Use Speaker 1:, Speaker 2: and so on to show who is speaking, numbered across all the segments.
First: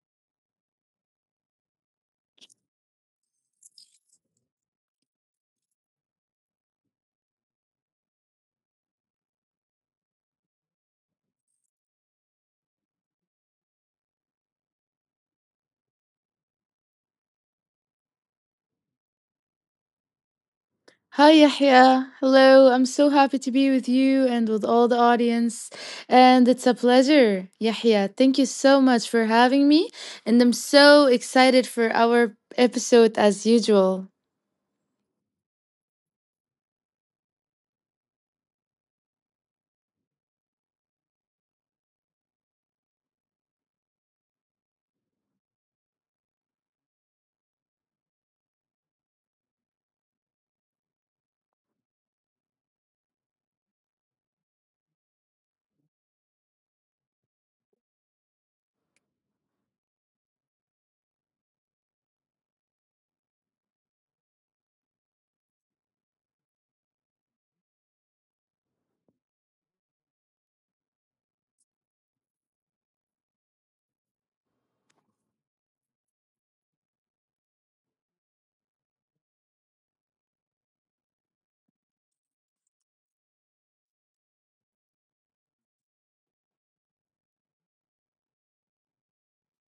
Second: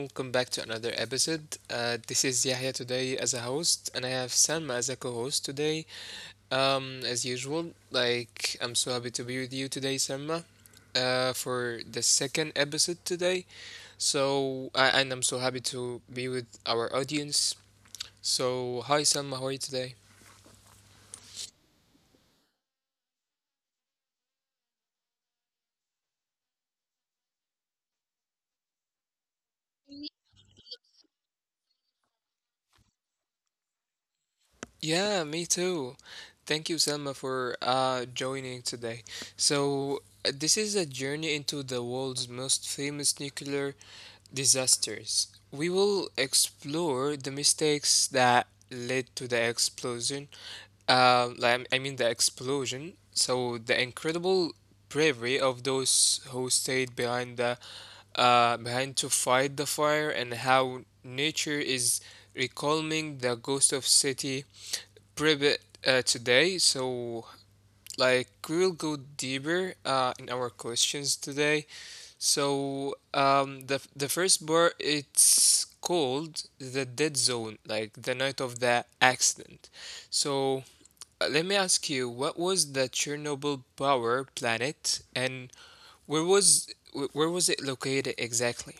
Speaker 1: welcome back to another episode. This is Yahya today as a host, and I have Salma as a co-host today. As usual, I'm so happy to be with you today, Salma, for the second episode today. So, I'm so happy to be with our audience. So, hi Salma, how are you today?
Speaker 2: Hi, Yahya. Hello. I'm so happy to be with you and with all the audience. And it's a pleasure, Yahya. Thank you so much for having me. And I'm so excited for our episode as usual.
Speaker 1: Yeah, me too. Thank you, Selma, for joining today. So, this is a journey into the world's most famous nuclear disasters. We will explore the mistakes that led to the explosion. The explosion. So the incredible bravery of those who stayed behind the behind to fight the fire, and how nature is recalling the ghost of city Private today. So we'll go deeper in our questions today, so the first bar, it's called the dead zone, like the night of the accident. So, let me ask you, what was the Chernobyl power planet, and where was where was it located exactly?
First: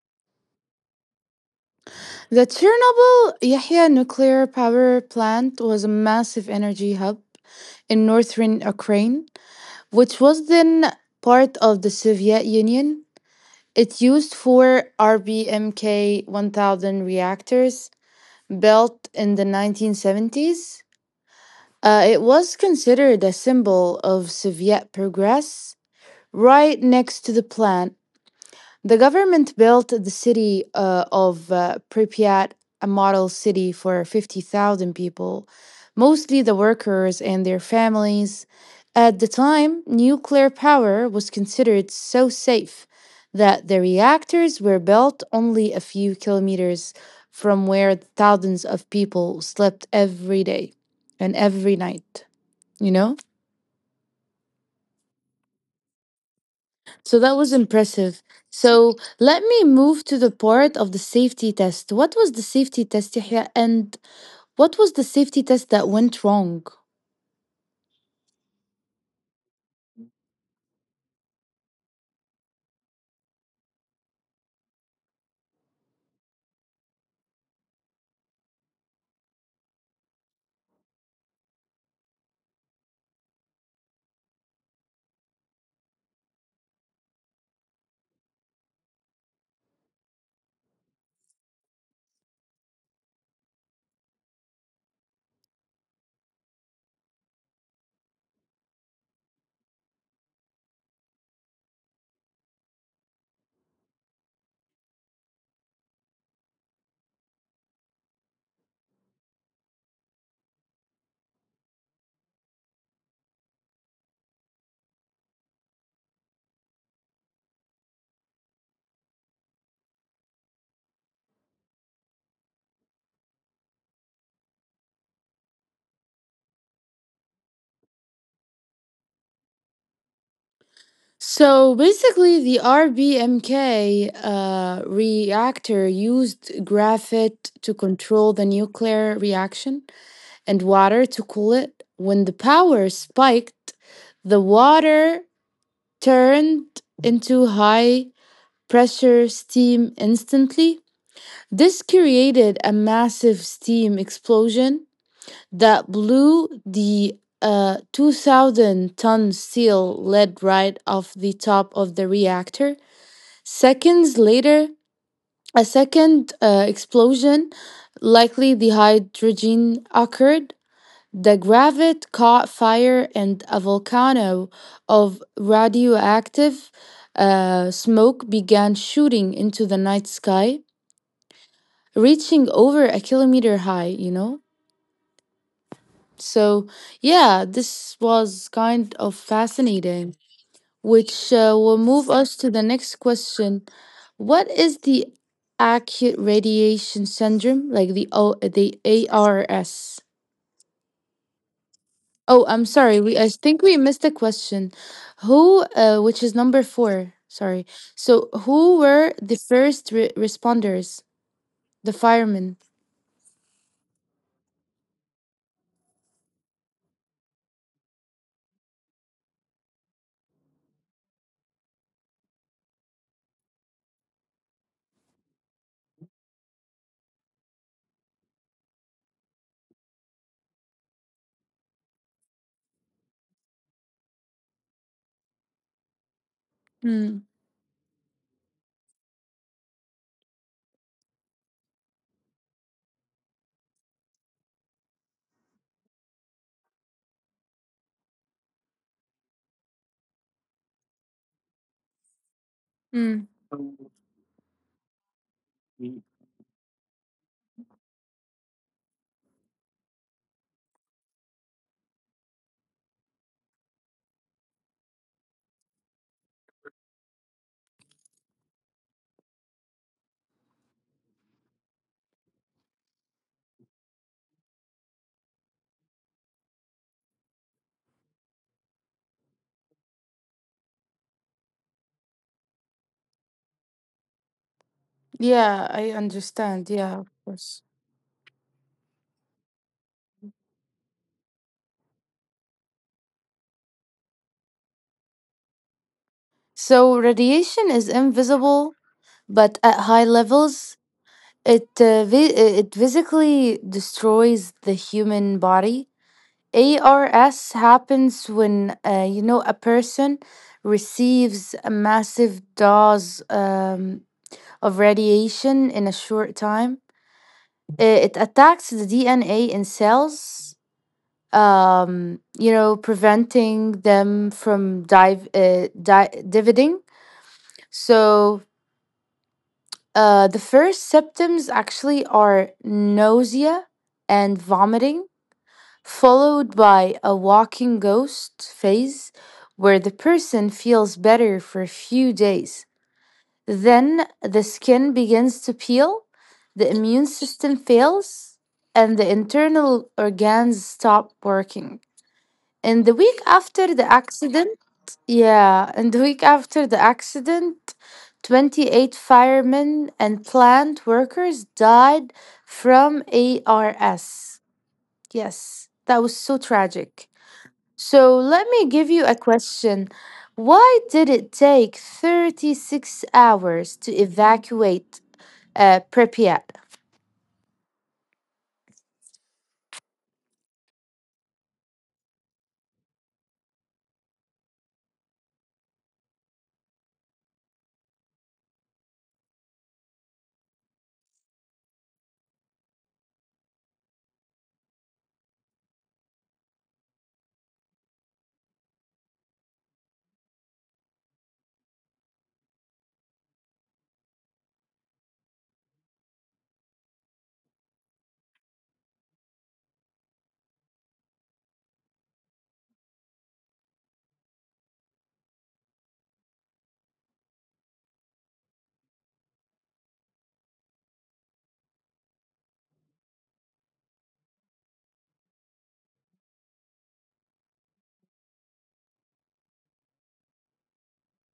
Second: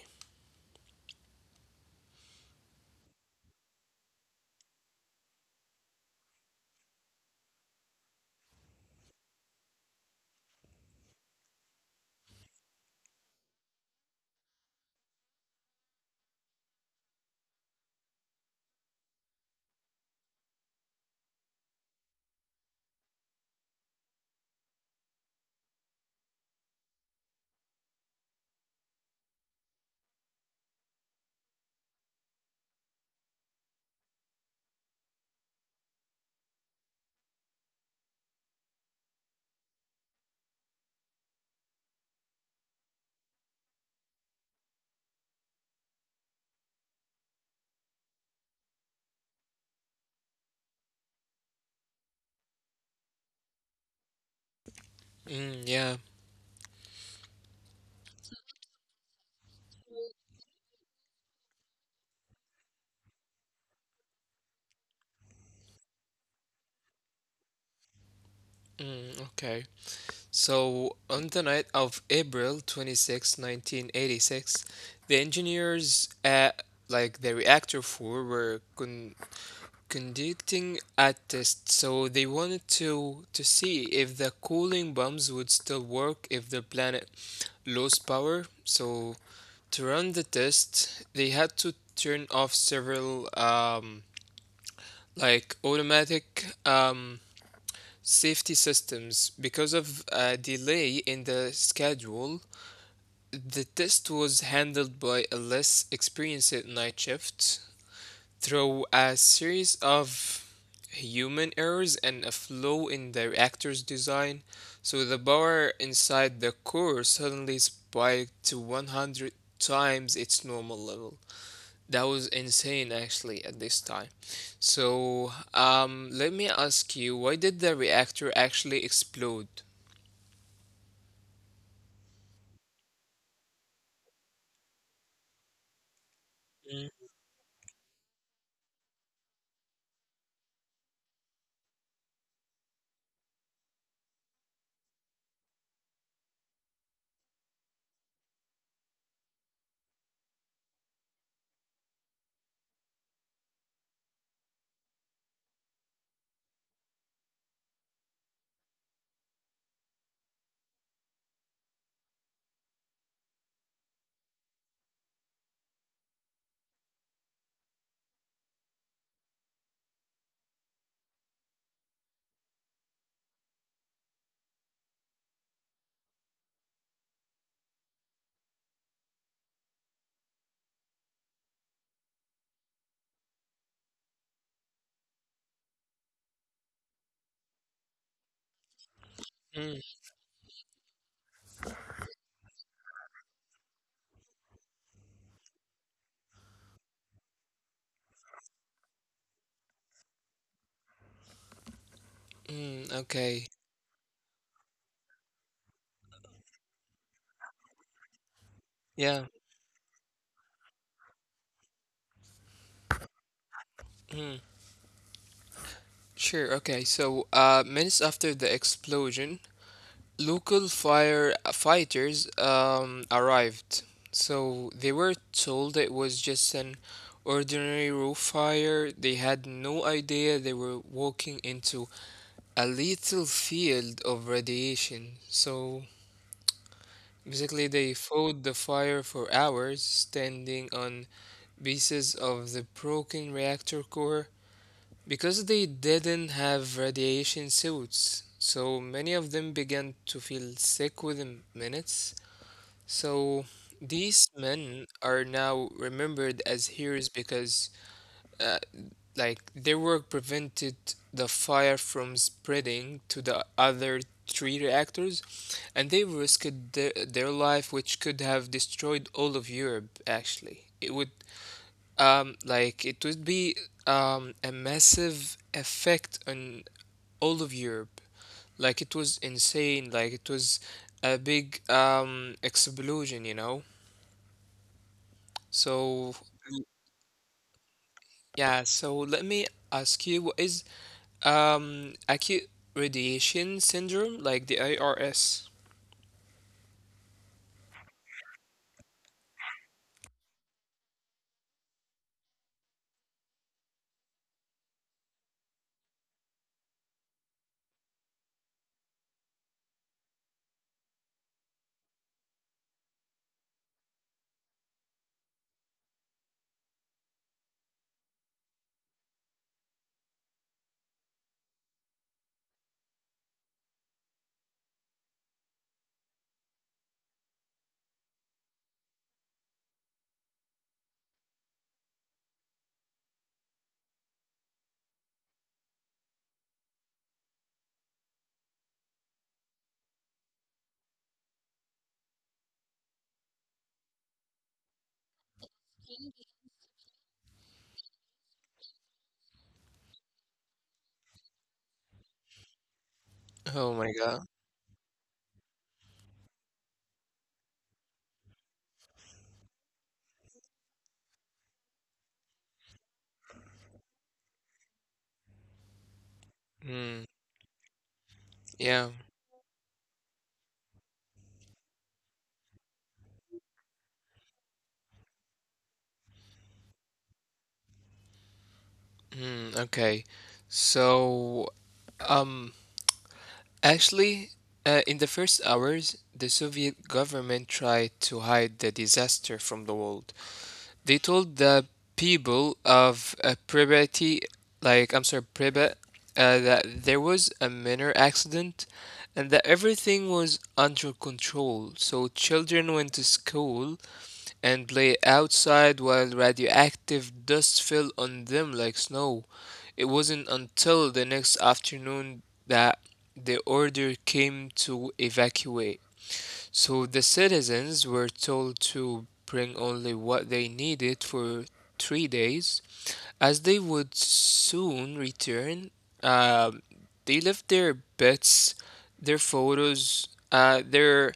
Speaker 2: The Chernobyl Yahya nuclear power plant was a massive energy hub in northern Ukraine, which was then part of the Soviet Union. It used four RBMK 1000 reactors built in the 1970s. It was considered a symbol of Soviet progress. Right next to the plant the government built the city of Pripyat, a model city for 50,000 people, mostly the workers and their families. At the time, nuclear power was considered so safe that the reactors were built only a few kilometers from where thousands of people slept every day and every night, you know?
Speaker 1: Mm, yeah.
Speaker 2: So that was impressive. So let me move to the part of the safety test. What was the safety test, Yahya, and what was the safety test that went wrong?
Speaker 1: Mm, okay. So on the night of April 26th, 1986, the engineers at the reactor four were conducting a test. So they wanted to see if the cooling bombs would still work if the planet lost power. So to run the test, they had to turn off several automatic um, safety systems because of a delay in the schedule. The test was handled by a less experienced night shift. Through a series of human errors and a flaw in the reactor's design, so the power inside the core suddenly spiked to 100 times its normal level. That was insane actually at this time. So, let me ask you, why did the reactor actually explode?
Speaker 2: So basically, the RBMK reactor used
Speaker 1: Mm,
Speaker 2: graphite to control the nuclear reaction and water to cool it. When the power spiked, the water turned into high pressure steam instantly. This created a massive steam explosion that blew the 2,000 ton steel lid right off the top of the reactor. Seconds later, a second explosion, likely the hydrogen, occurred. The gravet caught fire and a volcano of radioactive smoke began shooting into the night sky, reaching over a kilometer high, you know? So, yeah, this was kind of
Speaker 1: mm,
Speaker 2: fascinating, which will move us to the next question. What is the acute radiation syndrome, like the ARS? Oh, I'm sorry. We I
Speaker 1: okay.
Speaker 2: think we missed the question. Which is number four. Sorry. So, who were
Speaker 1: Yeah.
Speaker 2: the first responders? The firemen.
Speaker 1: Mm, sure. Okay. So, minutes after the explosion, local fire fighters arrived, so they were told it was just an ordinary roof fire. They had no idea they were walking into a lethal field of radiation. So
Speaker 2: Mm.
Speaker 1: basically, they fought the fire for hours, standing on pieces of the broken reactor core because they didn't have radiation suits. So many of them began to feel sick within minutes,
Speaker 2: Mm.
Speaker 1: so these men are now remembered as heroes because, uh, their work prevented the fire from spreading to the other three reactors, and they risked their life, which could have destroyed all of Europe, actually. It would, it would be a massive effect on all of Europe. Like, it was insane. Like, it was a big explosion.
Speaker 2: Yeah, I
Speaker 1: So,
Speaker 2: understand. Yeah, of course.
Speaker 1: yeah, so let me ask you, what is acute radiation syndrome, like the ARS?
Speaker 2: So, radiation is invisible, but at high levels, it uh, vi- it physically destroys the human body. ARS happens when a person receives a massive dose of radiation in a short time. It attacks the DNA in cells, preventing them from dividing. So the first symptoms actually are nausea and vomiting followed by a walking ghost phase where the person feels better for a few days. Then the skin begins to peel, the immune system fails, and the internal organs stop working. And the week after the
Speaker 1: Oh my God.
Speaker 2: accident, Yeah, and the week after the accident, 28 firemen and plant workers died from ARS. Yes, that was so tragic.
Speaker 1: Mm,
Speaker 2: So let me give you a
Speaker 1: yeah.
Speaker 2: question. Why did it take 36 hours to evacuate Pripyat?
Speaker 1: Mm, okay. So, um, actually, in the first hours, the Soviet government tried to hide the disaster from the world. They told the people of Pripyat, like I'm sorry, Pripyat, that there was a minor accident and that everything was under control. So children went to school and played outside while radioactive dust fell on them like snow. It wasn't until the next afternoon that the order came to evacuate. So the citizens were told to bring only what they needed for 3 days, as they would soon return. um, they left their bets, their photos, uh, their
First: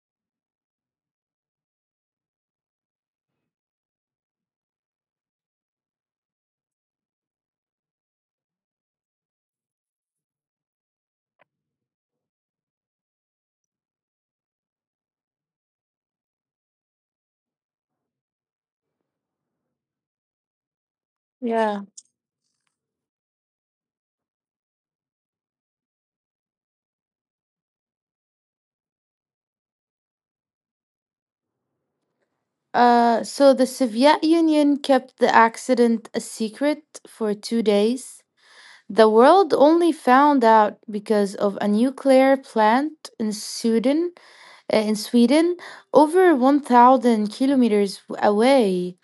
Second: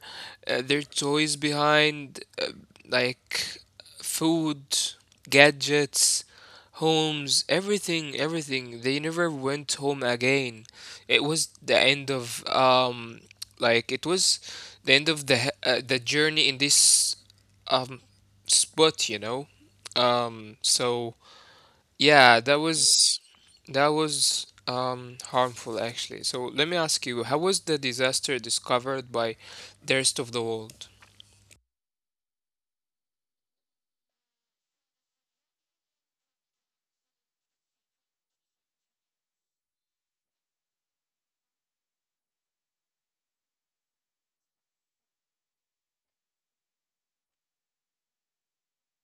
Speaker 1: their toys behind, like food, gadgets, homes, everything, everything. They never went home again. It was the end of it was the end of the journey in this um spot. Um, so
Speaker 2: Yeah.
Speaker 1: yeah, that was, that was harmful actually. So let me ask you, how was the disaster discovered by the rest of the world?
Speaker 2: So the Soviet Union kept the accident a secret for 2 days. The world only found out because of a nuclear plant in Sweden, over 1,000 kilometers away.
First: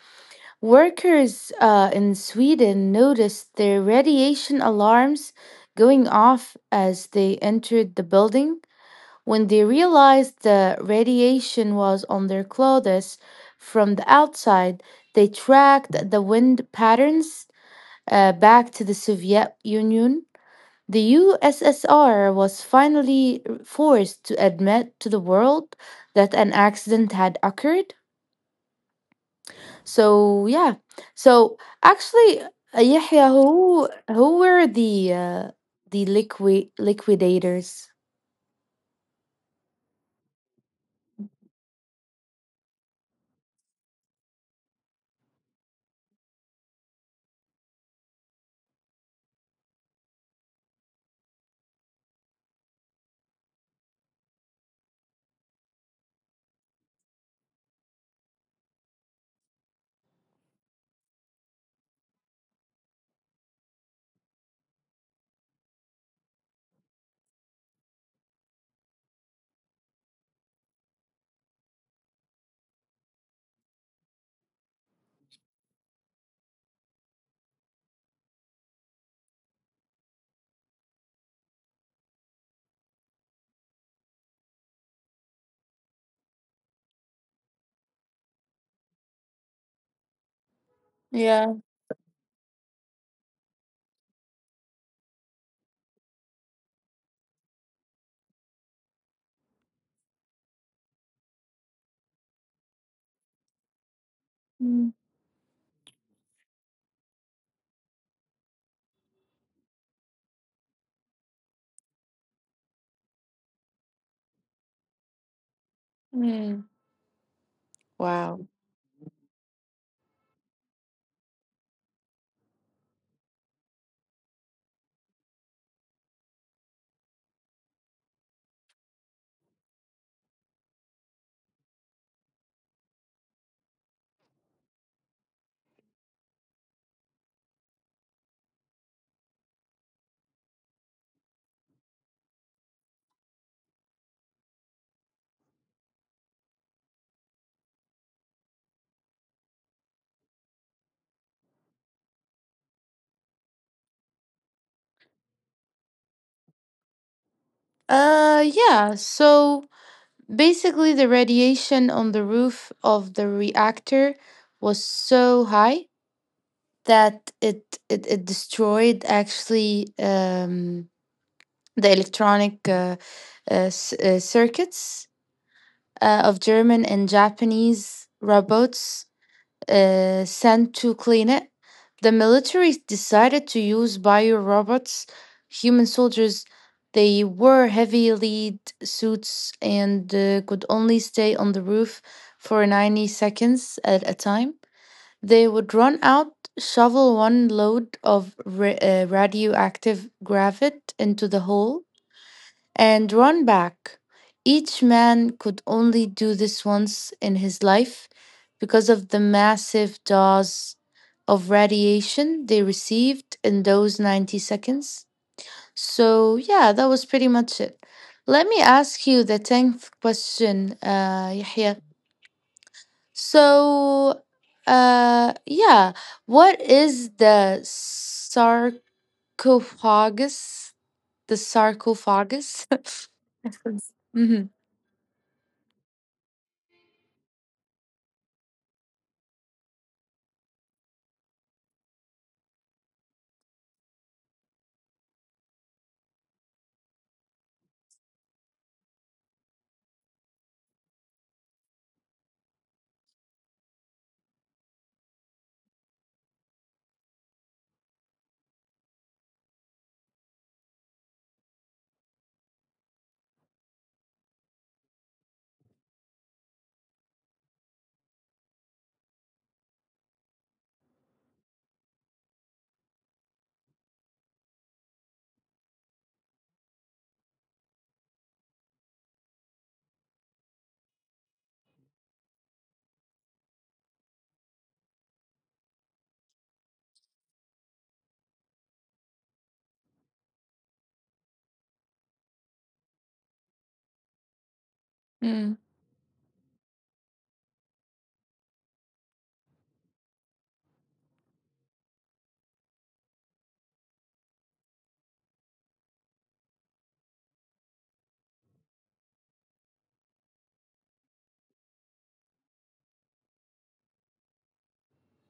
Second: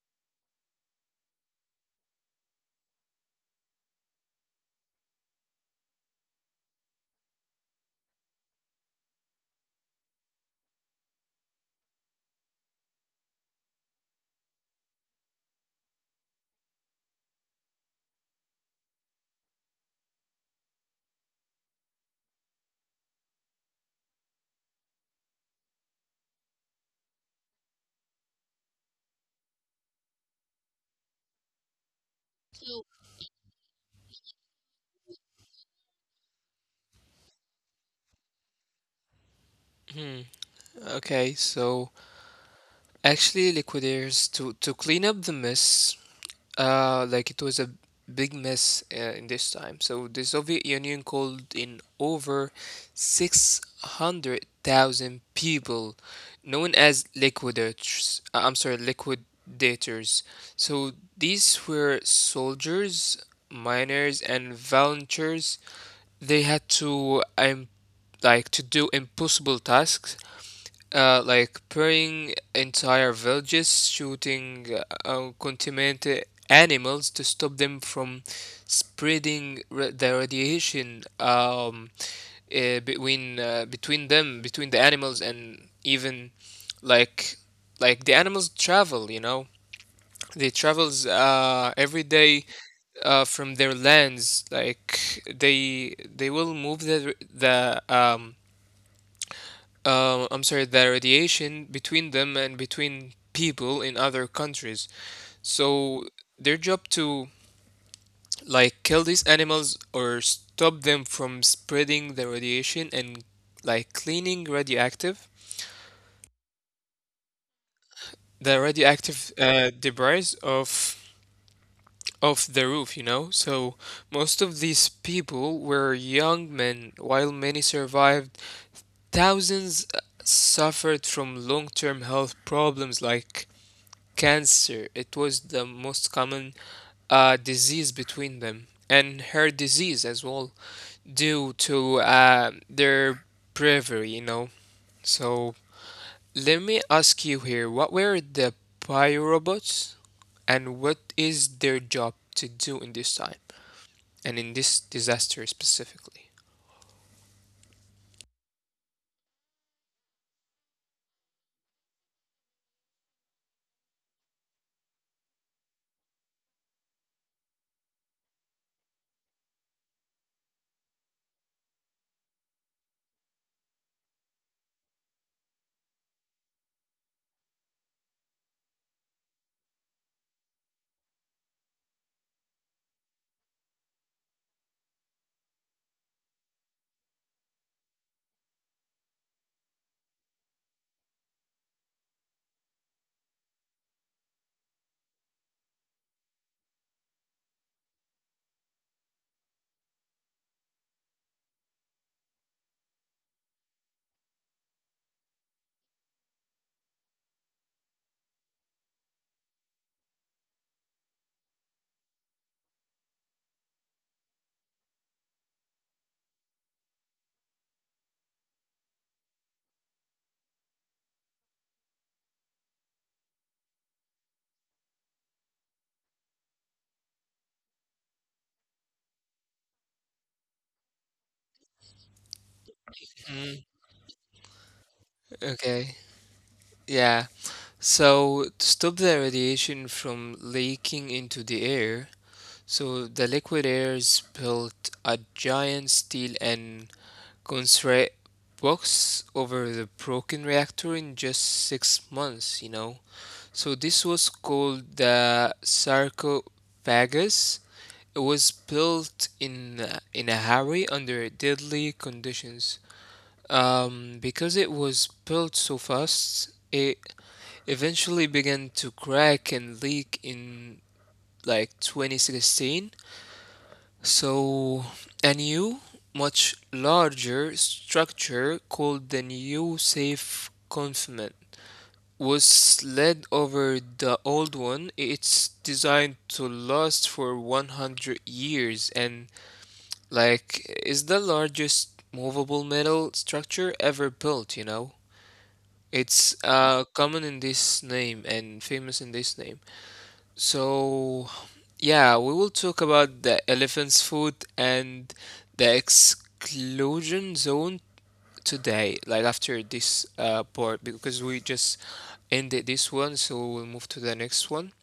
Speaker 2: Workers in Sweden noticed their radiation alarms going off as they entered the building. When they realized the radiation was on their clothes from the outside, they tracked the wind patterns back to the Soviet Union. The USSR was finally forced to admit to the world that an accident had occurred. So yeah. So actually, Yahya, who were the liquidators?
Speaker 1: Hmm. Okay, so actually liquidators to clean up the mess. Like it was a big mess in this time. So the Soviet Union called in over 600,000 people known as liquidators. So these were soldiers, miners, and volunteers. They had to to do impossible tasks like burning entire villages, shooting contaminated animals to stop them from the radiation between them, between the animals, and even like the animals travel. You know, they travels
Speaker 2: Yeah.
Speaker 1: every day from their lands. Like they will move the radiation between them and between people in other
Speaker 2: Mm.
Speaker 1: countries. So their job to kill these animals or stop them from spreading the radiation and like cleaning radioactive the radioactive debris of the roof. So most of these people were young men, while many survived. Thousands suffered from long-term health problems like cancer. It was the most common disease between them, and her disease as well, due to their bravery. So let me ask you here: what were the pyrobots, and what is their job to do in this time, and in this disaster specifically?
Speaker 2: Yeah, so basically the radiation on the roof of the reactor was so high that it destroyed actually the electronic circuits of German and Japanese robots sent to clean it. The military decided to use bio robots, human soldiers. They wore heavy lead suits and could only stay on the roof for 90 seconds at a time. They would run out, shovel one load of radioactive gravel into the hole, and run back. Each man could only do this once in his life because of the massive dose of radiation they received in those 90 seconds. So, yeah, that was pretty much it. Let me ask you the 10th question, Yahya. So, yeah, what is the sarcophagus? The sarcophagus?
Speaker 1: Mm,
Speaker 2: Mhm.
Speaker 1: okay. Yeah. So to stop the radiation from leaking into the air, so the liquidators built a giant steel and concrete box over the broken reactor in just six months. So this was called the sarcophagus. It was built in a hurry under deadly conditions. Because it was built so fast, it eventually began to crack and leak in 2016. So a new, much larger structure called the new safe confinement was slid over the old one. It's designed to last for 100 years and, is the largest movable metal structure ever built, you know?
Speaker 2: Mm,
Speaker 1: It's common in this name and famous in this name. So, yeah, we will talk about the elephant's foot and the exclusion zone today, like after this part, because we just ended this one, so we'll move to the next one.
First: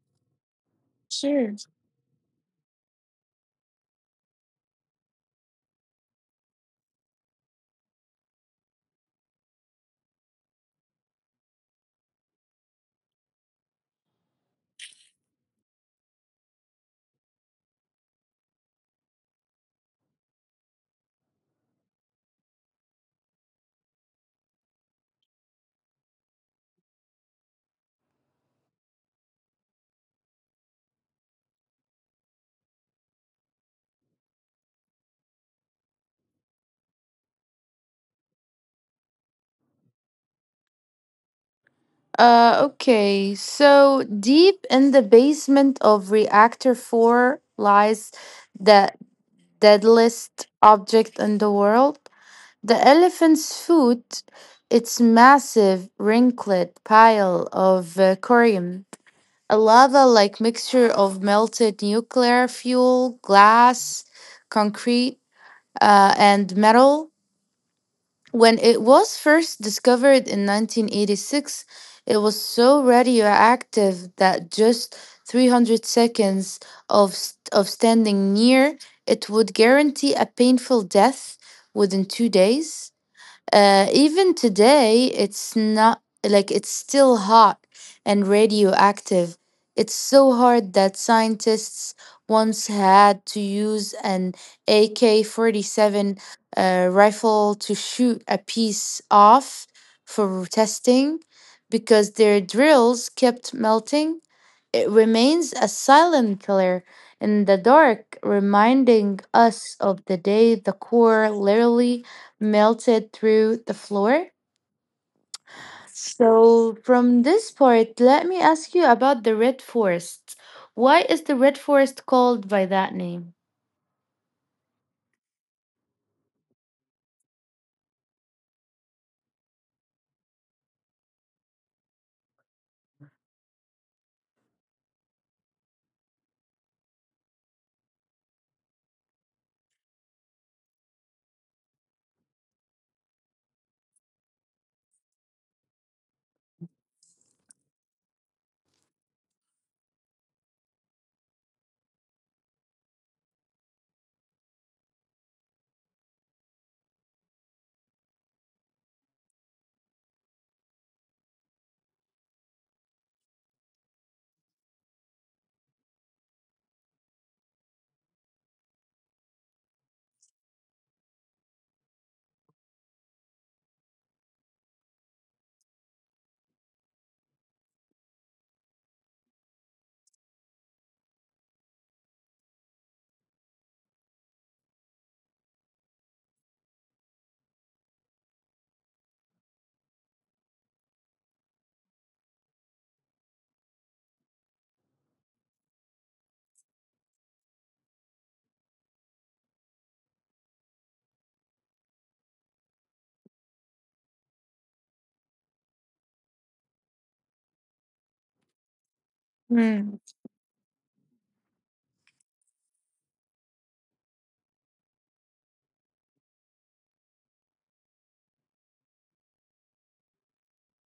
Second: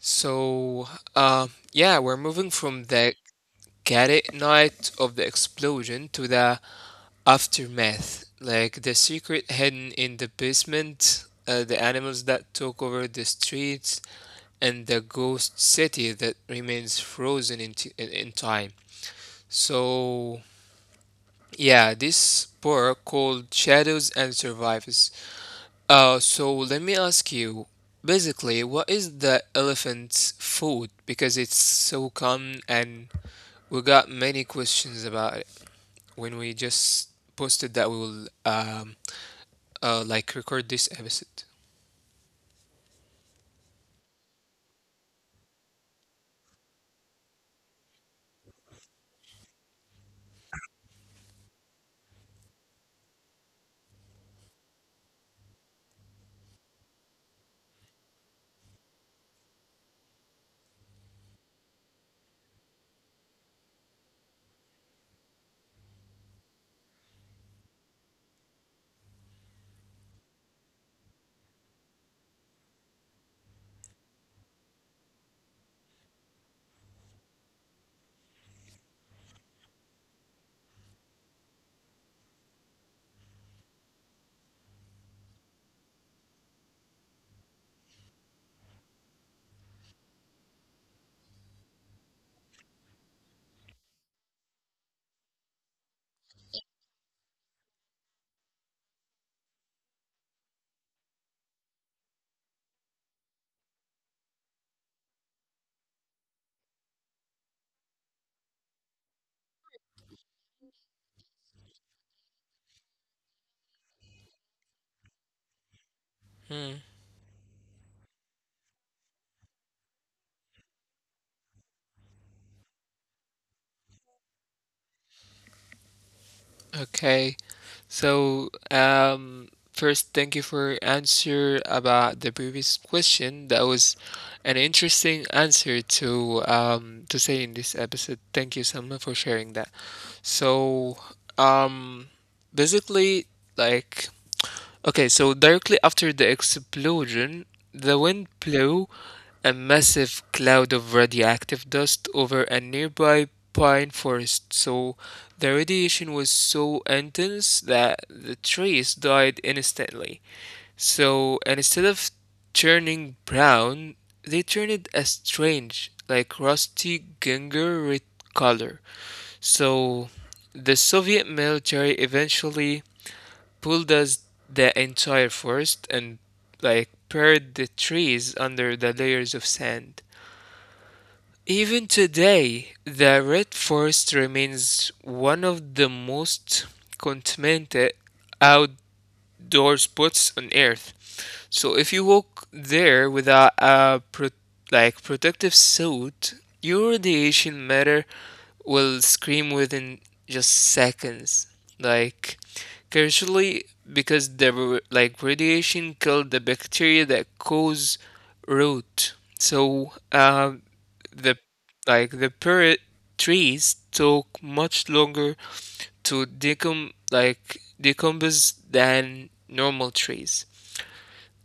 Speaker 1: So,
Speaker 2: sure.
Speaker 1: yeah, we're moving from the chaotic night of the explosion to the aftermath, like the secret hidden in the basement, the animals that took over the streets and the ghost city that remains frozen in time. So, yeah, this book called Shadows and Survivors. So, let me ask you basically, what is the elephant's food? Because it's so common, and we got many questions about it when we just posted that we will record this episode.
Speaker 2: Okay. So deep in the basement of reactor 4 lies the deadliest object in the world, the elephant's foot, its massive wrinkled pile of corium, a lava-like mixture of melted nuclear fuel, glass, concrete, and metal. When it was first discovered in 1986, it was so radioactive that just 300 seconds of standing near it would guarantee a painful death within 2 days. Even today, it's not like it's still hot and radioactive. It's so hard that scientists once had to use an AK 47 rifle to shoot a piece off for testing because their drills kept melting. It remains a silent killer in the dark, reminding us of the day the core literally melted through the floor.
Speaker 1: Hmm.
Speaker 2: So, from this part, let me ask you about the Red Forest. Why is the Red Forest called by that name?
Speaker 1: Okay. So, first, thank you for answer about the previous question. That was an interesting answer to say in this episode. Thank you, Selma, for sharing that. So, um, basically, like okay, so directly after the explosion, the wind blew a massive cloud of radioactive dust over a nearby pine forest. So the radiation was so intense that the trees died instantly. So instead of turning brown, they turned a strange, like rusty ginger red color. So the Soviet military eventually pulled us the entire forest and buried the trees under the layers of sand. Even today, the Red Forest remains one of the most contaminated out doors puts on Earth. So if you walk there without a pro- like protective suit, your radiation matter will scream within just seconds. Like casually, because the r- like radiation killed the bacteria that cause root. So
Speaker 2: Hmm.
Speaker 1: the the parrot trees took much longer to decompose than normal trees.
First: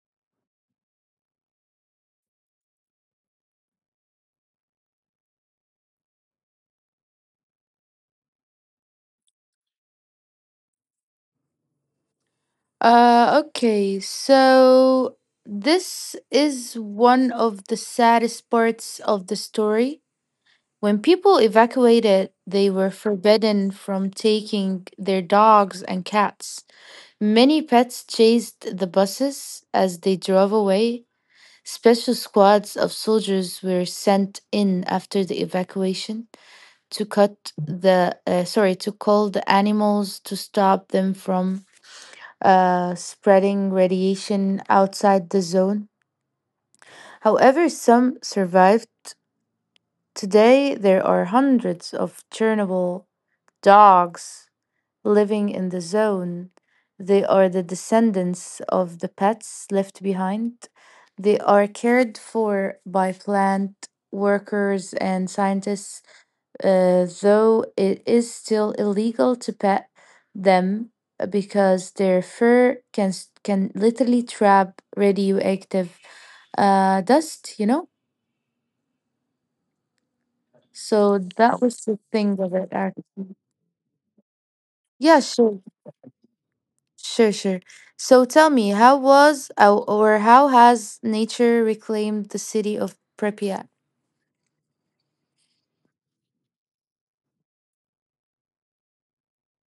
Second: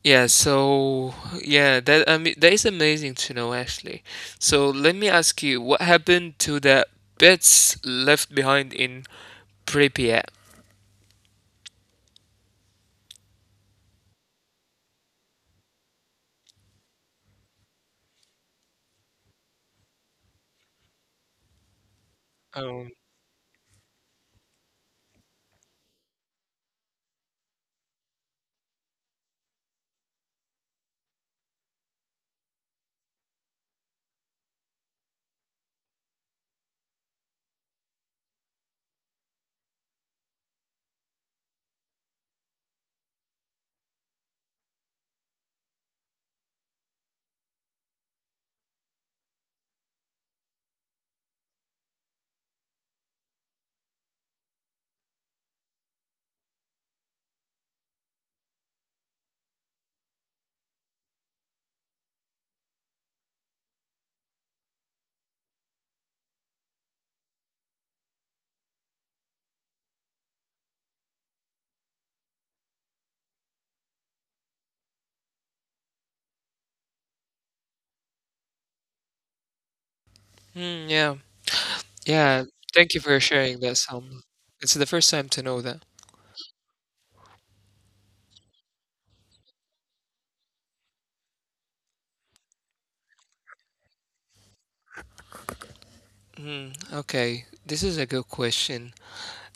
Speaker 1: Yeah, so yeah, that I mean that is amazing to know actually. So let me ask you, what happened to the bits left behind in Pripyat?
Speaker 2: Okay, so this is one of the saddest parts of the story. When people evacuated, they were
Speaker 1: Um,
Speaker 2: forbidden from taking their dogs and cats. Many pets chased the buses as they drove away. Special squads of soldiers were sent in after the evacuation to cut the sorry to cull the animals to stop them from spreading radiation outside the zone. However, some survived. Today, there are hundreds of Chernobyl dogs living in the zone. They are the descendants of the pets left behind. They are cared for by plant workers and scientists, though it is still illegal to pet them because their fur can literally trap radioactive dust, you know? So
Speaker 1: yeah,
Speaker 2: that was the thing
Speaker 1: yeah.
Speaker 2: of it,
Speaker 1: Thank you for
Speaker 2: actually.
Speaker 1: sharing that, Sam. It's the
Speaker 2: Yeah,
Speaker 1: first time to
Speaker 2: sure.
Speaker 1: know that.
Speaker 2: Sure, sure. So tell me, how was ou- or how has nature reclaimed the city of Pripyat?
Speaker 1: Hmm, okay, this is a good question.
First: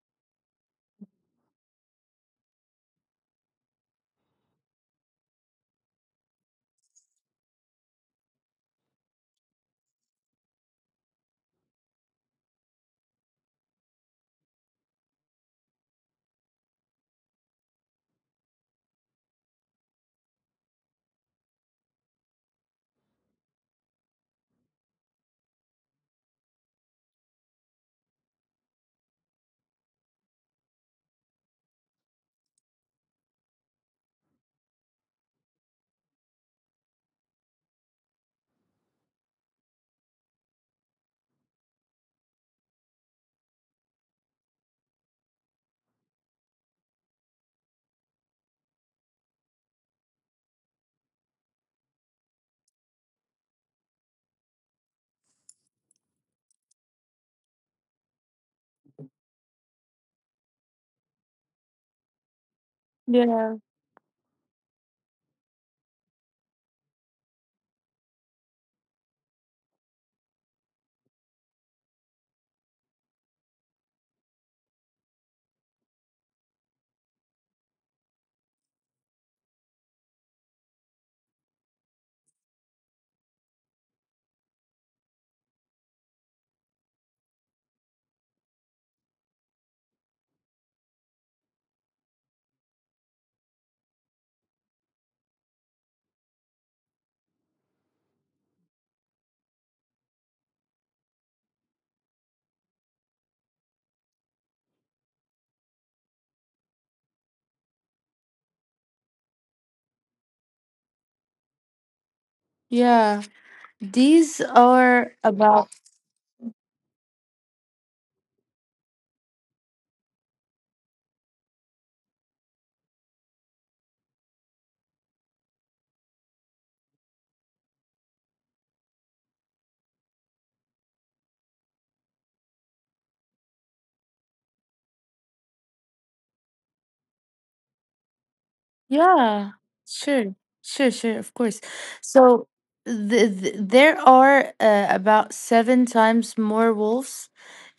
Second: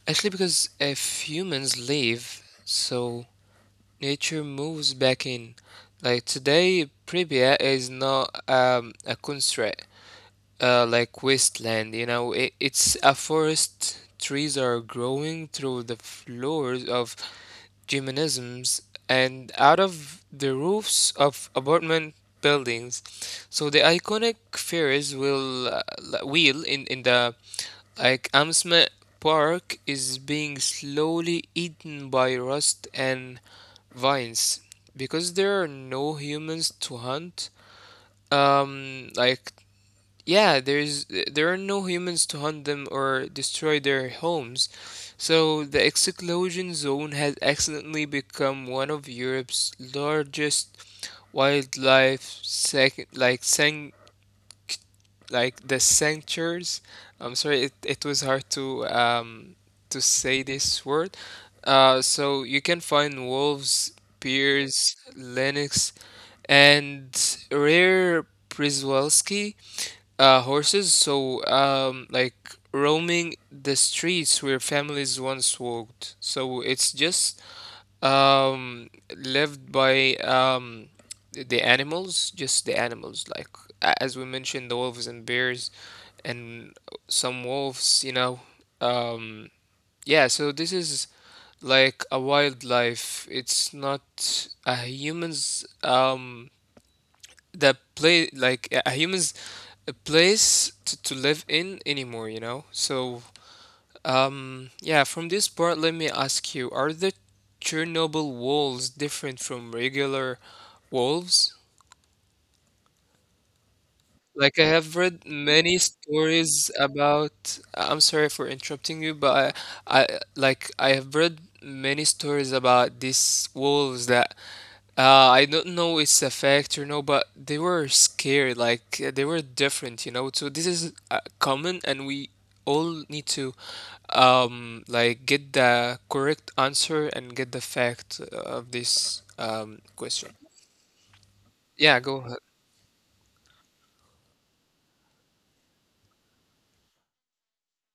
Speaker 1: Actually, because if humans leave, so nature moves back in. Like today, Pripyat is not a constraint, wasteland. You know, it's a forest. Trees are growing through the floors of gymnasiums and out of the roofs of apartment buildings. So the iconic Ferris wheel, in the Amsmet Park is being slowly eaten by rust and vines because there are no humans to hunt. Um, like yeah, there are no humans to hunt them or destroy their homes. So the exclusion zone has accidentally become one of Europe's largest wildlife sec- like san like the sanctuaries. I'm sorry, it was hard to say this word. So you can find
Speaker 2: Yeah,
Speaker 1: wolves, bears, lynx, and rare Przewalski horses, so roaming the streets where families once walked. So it's just um, lived by the animals, just the animals, like as we mentioned, the wolves and bears, and some wolves, you know. Um, yeah, so this is like a wildlife. It's not a human's the play like a human's a place to live in anymore yeah, from this part, let me ask you, are the chernobyl walls different from regular walls?
Speaker 2: yeah. These
Speaker 1: Like I have
Speaker 2: are
Speaker 1: read
Speaker 2: a
Speaker 1: many stories about, I'm sorry for interrupting you, but I like I have read many stories about these wolves that I don't know it's a fact or no, but they were scared, like they were different, you know. So this is common, and we all need to get the correct answer and get the fact of this
Speaker 2: Yeah.
Speaker 1: question.
Speaker 2: Sure, sure, sure. Of course.
Speaker 1: Yeah, go ahead.
Speaker 2: So there are about seven times more wolves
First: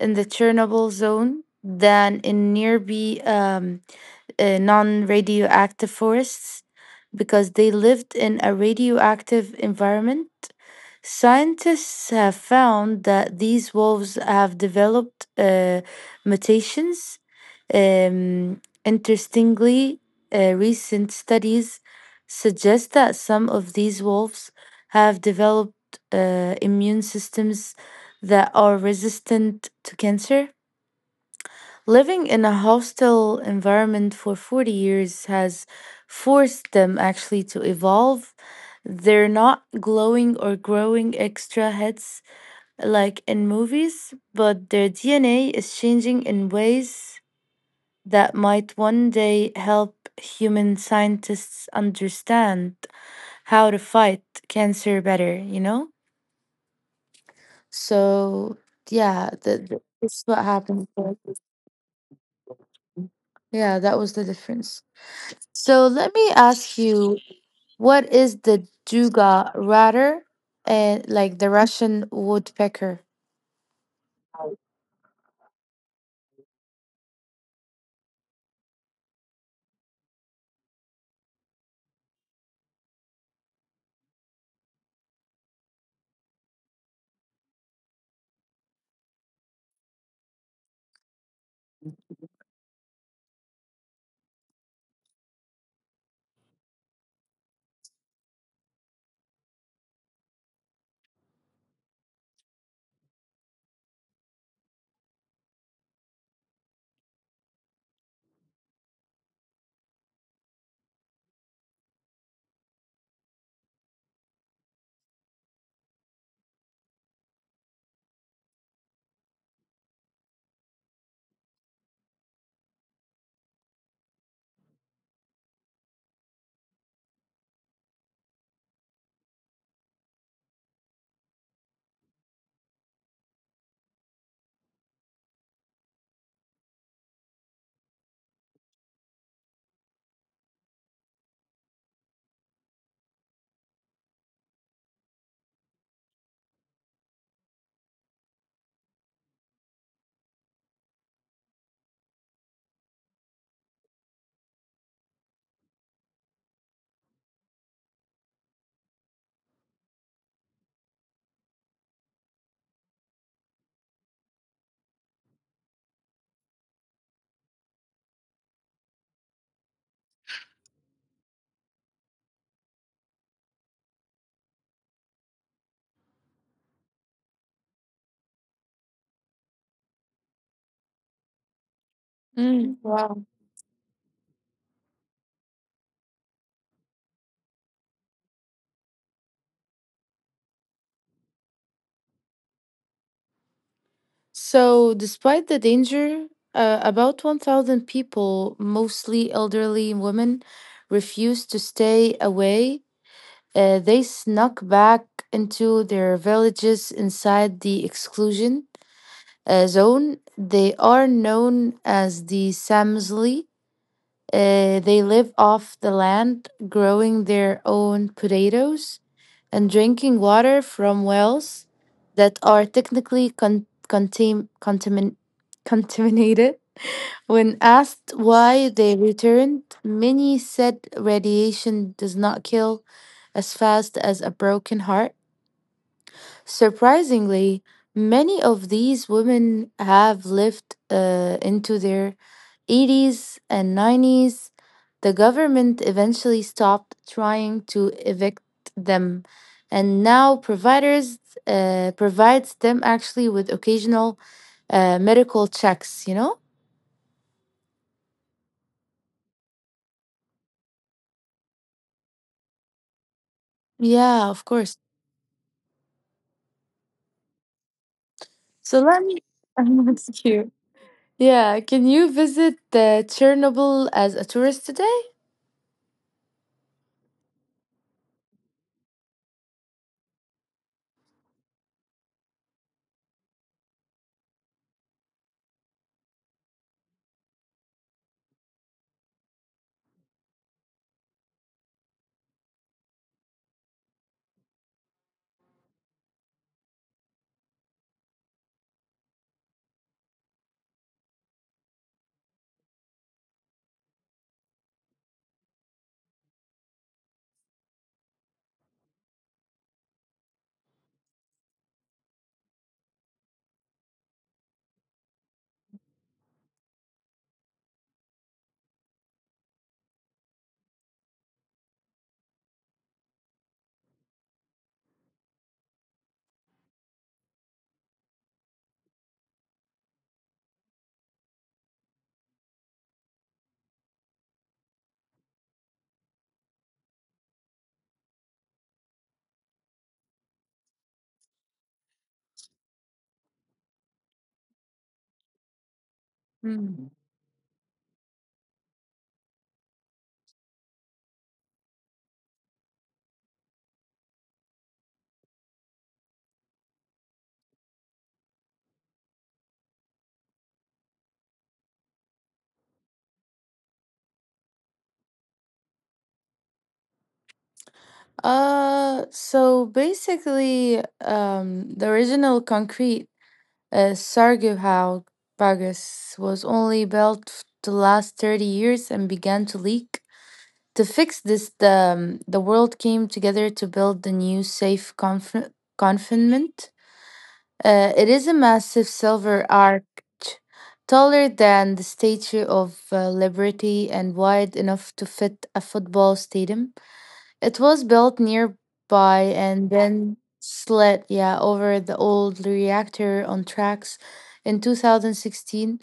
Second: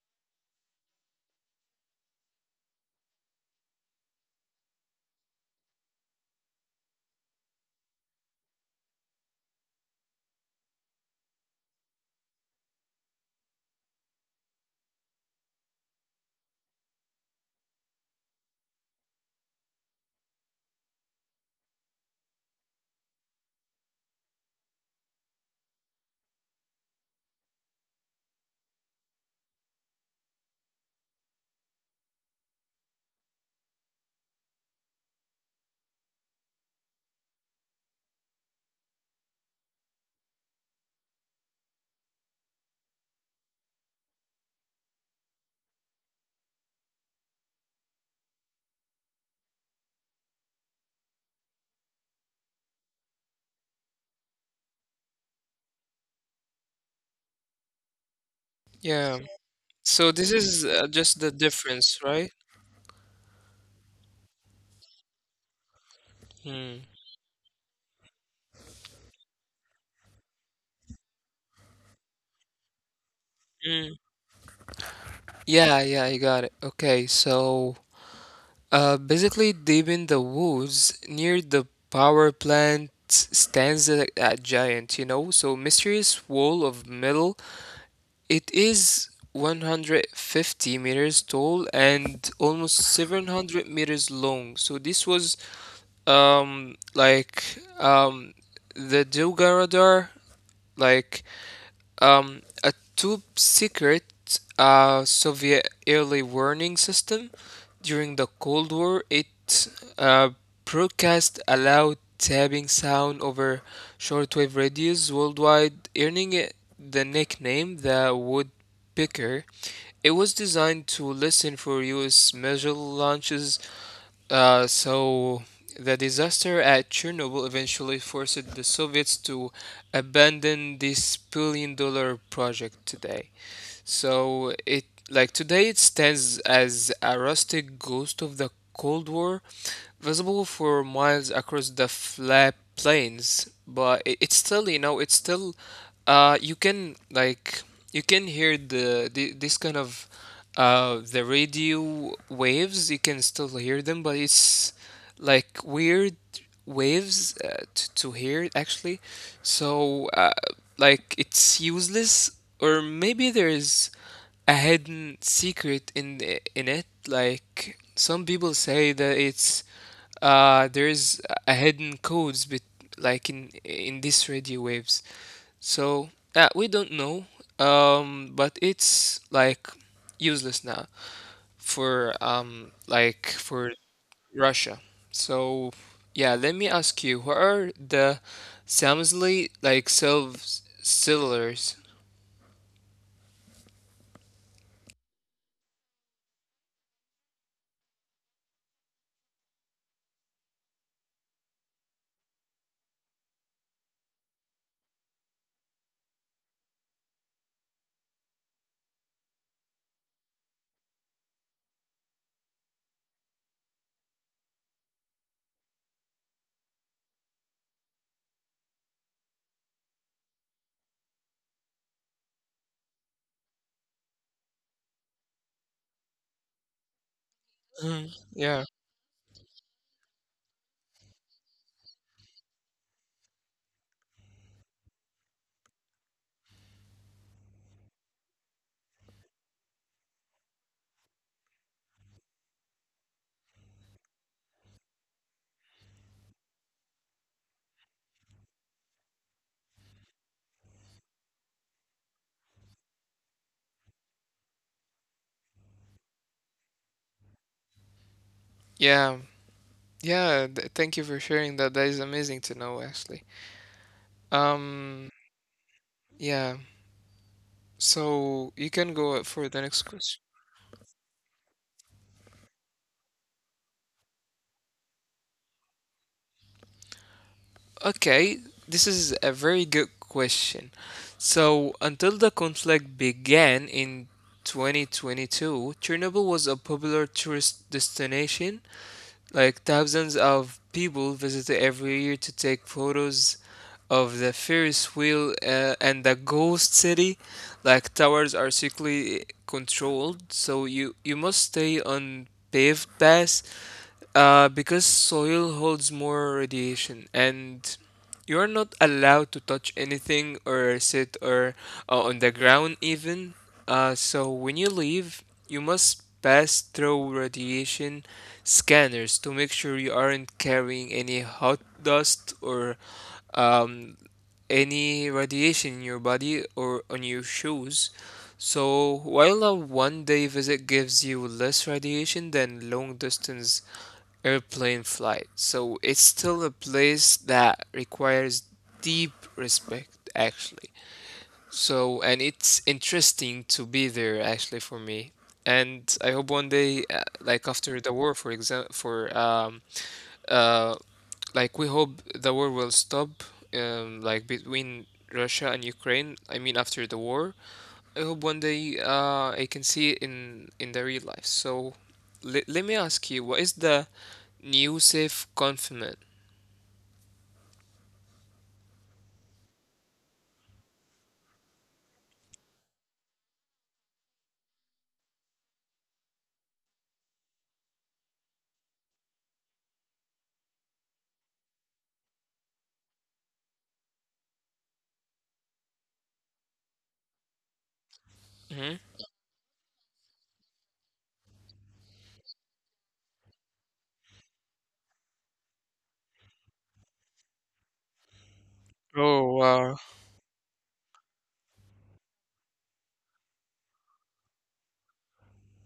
Speaker 2: in the Chernobyl zone than in nearby non radioactive forests because they lived in a radioactive environment. Scientists have found that these wolves have developed mutations. Interestingly, recent studies suggest that some of these wolves have developed immune systems that are resistant to cancer. Living in a hostile environment for 40 years has forced them actually to evolve. They're not glowing or growing extra heads like in movies, but their DNA is changing in ways that might one day help human scientists understand how to fight cancer better, you know? So,
Speaker 1: Yeah.
Speaker 2: yeah,
Speaker 1: So
Speaker 2: that's
Speaker 1: this
Speaker 2: what
Speaker 1: is
Speaker 2: happened.
Speaker 1: just the difference, right?
Speaker 2: Yeah, that was the difference. So let me ask
Speaker 1: Hmm.
Speaker 2: you, what is the duga ratter and like the Russian woodpecker?
Speaker 1: Mm. Yeah, yeah, I got it. Okay, so basically, deep in the woods near the power plant stands a giant, you know, so mysterious wall of metal. It is 150 meters tall and almost 700 meters long. So this was um like um the Doga radar, like a top secret Soviet early warning system during the Cold War. It uh, broadcast a loud tapping sound over shortwave radios worldwide, earning it the nickname the Woodpecker. It was designed to listen for U.S. missile launches, so the disaster at Chernobyl eventually forced the Soviets to abandon this billion dollar project today. So it, like, today it stands as a rustic ghost of the Cold War, visible for miles across the flat plains. But it's still, you know, it's still uh you can like you can hear the this kind of the radio waves, you can still hear them, but it's like weird waves to hear actually. So like it's useless, or maybe there is a hidden secret in it. Like some people say that it's there is a hidden codes, but like in these radio waves. So we don't know, but it's like useless now
Speaker 2: Mm, wow.
Speaker 1: for Russia. So yeah, let me ask you, what are the Samsley, like self sellers?
Speaker 2: So, despite the danger, about 1,000 people, mostly elderly women, refused to stay away. They snuck back into their villages inside the exclusion zone. They are known as the Samzli. They live off the land, growing their own potatoes and drinking water from wells that are technically contaminated. When asked
Speaker 1: Mhm.
Speaker 2: why
Speaker 1: Yeah.
Speaker 2: they returned, many said radiation does not kill as fast as a broken heart. Surprisingly, many of these women have lived into their 80s and 90s. The government eventually stopped trying to evict them, and now providers provides them actually with occasional medical checks. You know?
Speaker 1: Yeah. Yeah, thank you for sharing that. That is amazing to know actually.
Speaker 2: Yeah, of course.
Speaker 1: Um yeah. So you
Speaker 2: So
Speaker 1: can
Speaker 2: let me.
Speaker 1: go for the next
Speaker 2: That's
Speaker 1: question.
Speaker 2: cute. Yeah, can you visit Chernobyl as a tourist today?
Speaker 1: Okay, this is a very good question. So, until the conflict began in 2022, Chernobyl was a popular tourist destination. Like thousands of people visit every year to take photos of the Ferris wheel, and the ghost city. Like towers are strictly controlled, so you must stay on paved paths, because soil holds more radiation and you're not allowed to touch anything or sit or, on the ground even. So when you leave, you must pass through radiation scanners to make sure you aren't carrying any hot dust or um, any radiation in your body or on your shoes. So, while a one day visit gives you less radiation than long distance airplane flight. So it's still a place that requires deep respect, actually. So, and it's interesting to be there, actually, for me. And I hope one
Speaker 2: Mm.
Speaker 1: day, like after the war, for example, for uh, like we hope the war will stop, like between Russia and Ukraine. I mean, after the war, I hope one day, I can see it in the real life. So, let me ask you, what is the Yusuf Konfirmat?
Speaker 2: So basically, the original concrete sarcophagus was only built to last 30 years and began to leak. To fix this, the world came together to build the new safe confinement. It is a massive
Speaker 1: Hmm.
Speaker 2: silver arch, taller than the Statue of Liberty and wide enough to fit a football stadium. It was built nearby
Speaker 1: Oh
Speaker 2: and
Speaker 1: wow.
Speaker 2: then slid, yeah, over the old reactor on tracks in 2016.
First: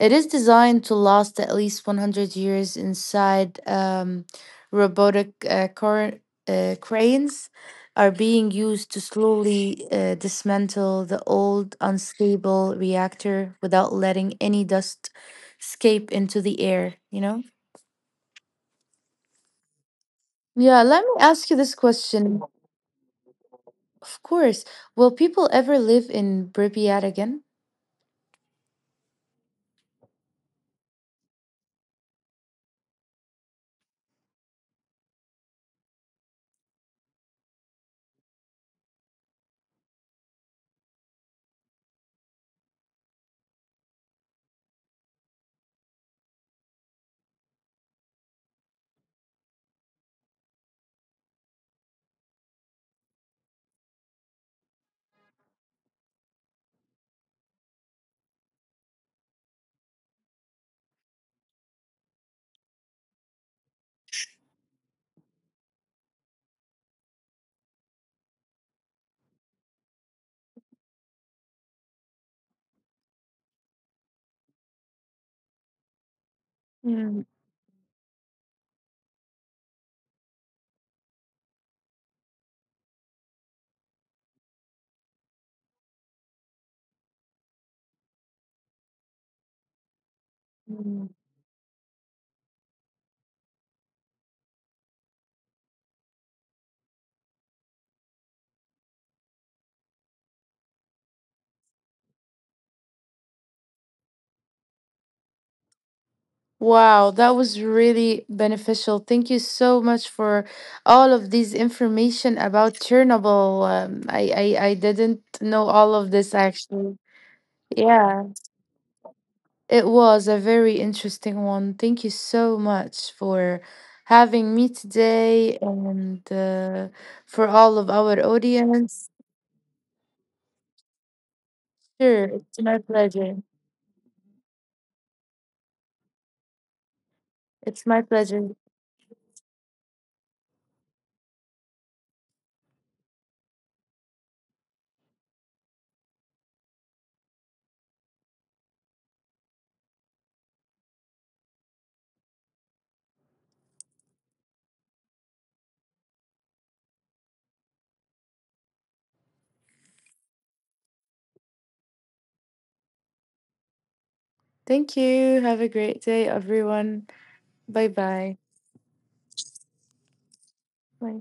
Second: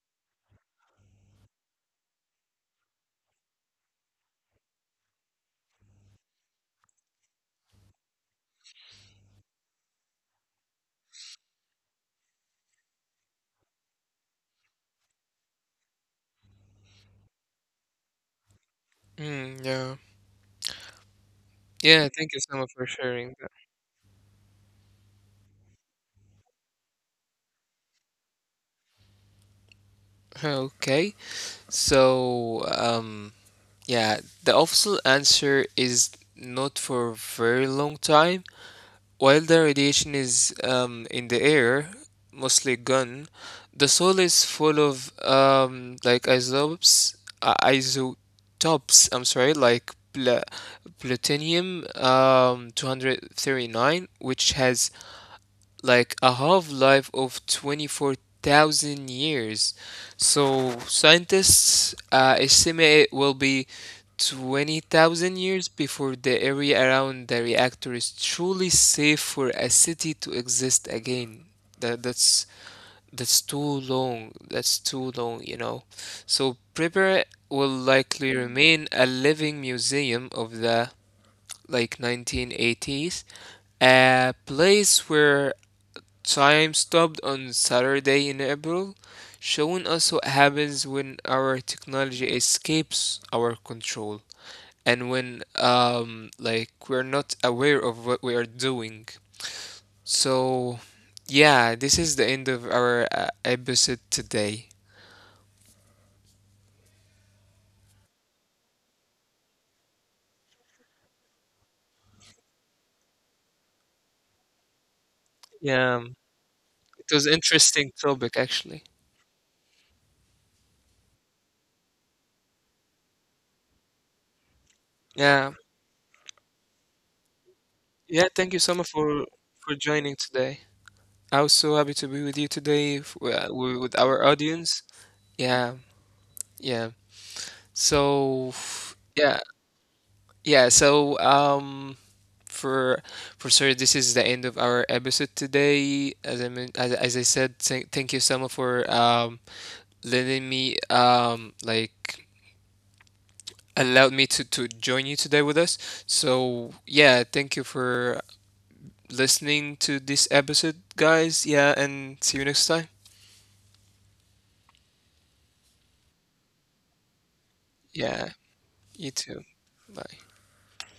Speaker 2: It is designed to last at least 100 years. Inside, robotic cranes are being used to slowly dismantle the old unstable reactor without letting any dust escape into the air, you know?
Speaker 1: Mm, yeah.
Speaker 2: Yeah, let me ask you this
Speaker 1: Yeah, thank
Speaker 2: question.
Speaker 1: you so much for sharing that.
Speaker 2: Of course. Will people ever live in Pripyat again?
Speaker 1: Okay, so yeah, the official answer is not for a very long time. While the radiation is, in the air, mostly gone, the soil is full of like isotopes, I'm sorry, like plutonium 239, which has like a half life of 24,000 years. So scientists estimate it will be 20,000 years before the area around the reactor is truly safe for a city to exist again. That, that's that's too long. That's too long, you know. So Pripyat will likely remain a living museum of the, like, 1980s, a place where time stopped on Saturday in April, showing us what happens when our technology escapes our control and when we're not aware of what we are doing. So, yeah, this is the end of our episode today.
Speaker 2: Wow, that was really beneficial. Thank you so much for all of these information about Chernobyl. I didn't know all of
Speaker 1: Yeah,
Speaker 2: this actually.
Speaker 1: it was interesting
Speaker 2: Yeah,
Speaker 1: topic actually.
Speaker 2: it was a very interesting one. Thank you so much for having me today
Speaker 1: Yeah.
Speaker 2: and for all of our
Speaker 1: Yeah, thank you so much
Speaker 2: audience.
Speaker 1: for joining today. I was so happy to be
Speaker 2: Sure,
Speaker 1: with you
Speaker 2: it's my
Speaker 1: today
Speaker 2: pleasure.
Speaker 1: with our audience. Yeah. Yeah.
Speaker 2: It's my
Speaker 1: So
Speaker 2: pleasure.
Speaker 1: yeah, yeah. So for for sure, this is the end of our episode today. As I mean, as I said, thank you, Selma, for letting me allowed me to join you today with us. So yeah, thank you for listening to this episode, guys. Yeah, and see you next time.
Speaker 2: Thank you. Have a great day, everyone. Bye bye.
Speaker 1: Yeah, you too. Bye.
Speaker 2: Bye.